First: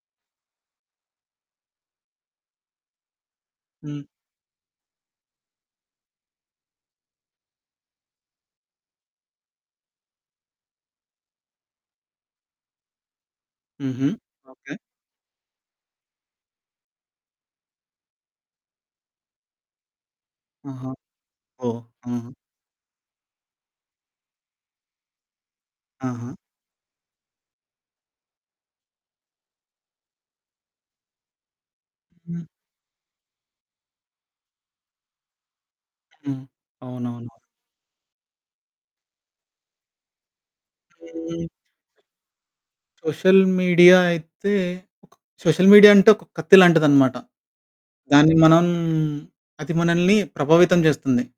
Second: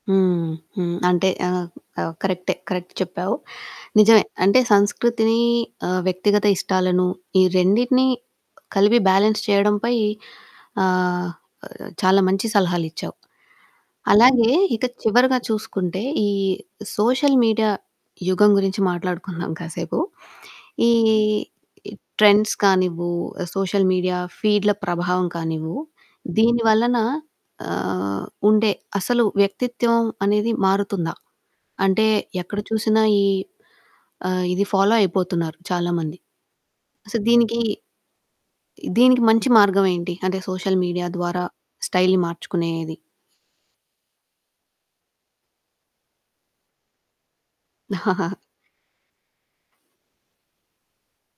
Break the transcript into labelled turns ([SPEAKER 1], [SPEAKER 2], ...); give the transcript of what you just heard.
[SPEAKER 1] హ్మ్. హ్మ్. అంటే ఆహ్, ఆహ్, కరెక్టే. కరెక్ట్ చెప్పావు.
[SPEAKER 2] హ్మ్.
[SPEAKER 1] నిజమే అంటే సంస్కృతిని ఆహ్, వ్యక్తిగత ఇష్టాలను ఈ రెండిటిని కలిపి బ్యాలన్స్ చేయడం పై ఆహ్, చాలా మంచి సలహాలిచ్చావు.
[SPEAKER 2] హుహు.
[SPEAKER 1] అలాగే
[SPEAKER 2] ఓకే.
[SPEAKER 1] ఇక చివరగా చూసుకుంటే, ఈ సోషల్ మీడియా యుగం గురించి మాట్లాడుకుందాం కాసేపు.
[SPEAKER 2] ఆహా!
[SPEAKER 1] ఈ
[SPEAKER 2] ఓహో! ఆహా!
[SPEAKER 1] ట్రెండ్స్ కానివ్వు, సోషల్ మీడియా ఫీడ్‌ల ప్రభావం కానివ్వు,
[SPEAKER 2] ఆహా!
[SPEAKER 1] దీని వలన ఆహ్, ఉండే అసలు వ్యక్తిత్వం అనేది మారుతుందా? అంటే
[SPEAKER 2] హ్మ్.
[SPEAKER 1] ఎక్కడ చూసినా ఈ ఆహ్, ఇది ఫాలో అయిపోతున్నారు చాలా మంది.
[SPEAKER 2] హ్మ్.
[SPEAKER 1] సో
[SPEAKER 2] అవునవును.
[SPEAKER 1] దీనికి, దీనికి మంచి మార్గం ఏంటి? అంటే సోషల్ మీడియా ద్వారా
[SPEAKER 2] హ్మ్,
[SPEAKER 1] స్టైల్‌ని మార్చుకునేది.
[SPEAKER 2] సోషల్ మీడియా అయితే సోషల్ మీడియా అంటే ఒక కత్తి లాంటిదనమాట. దాన్ని మనం అది మనల్ని ప్రభావితం జేస్తుంది.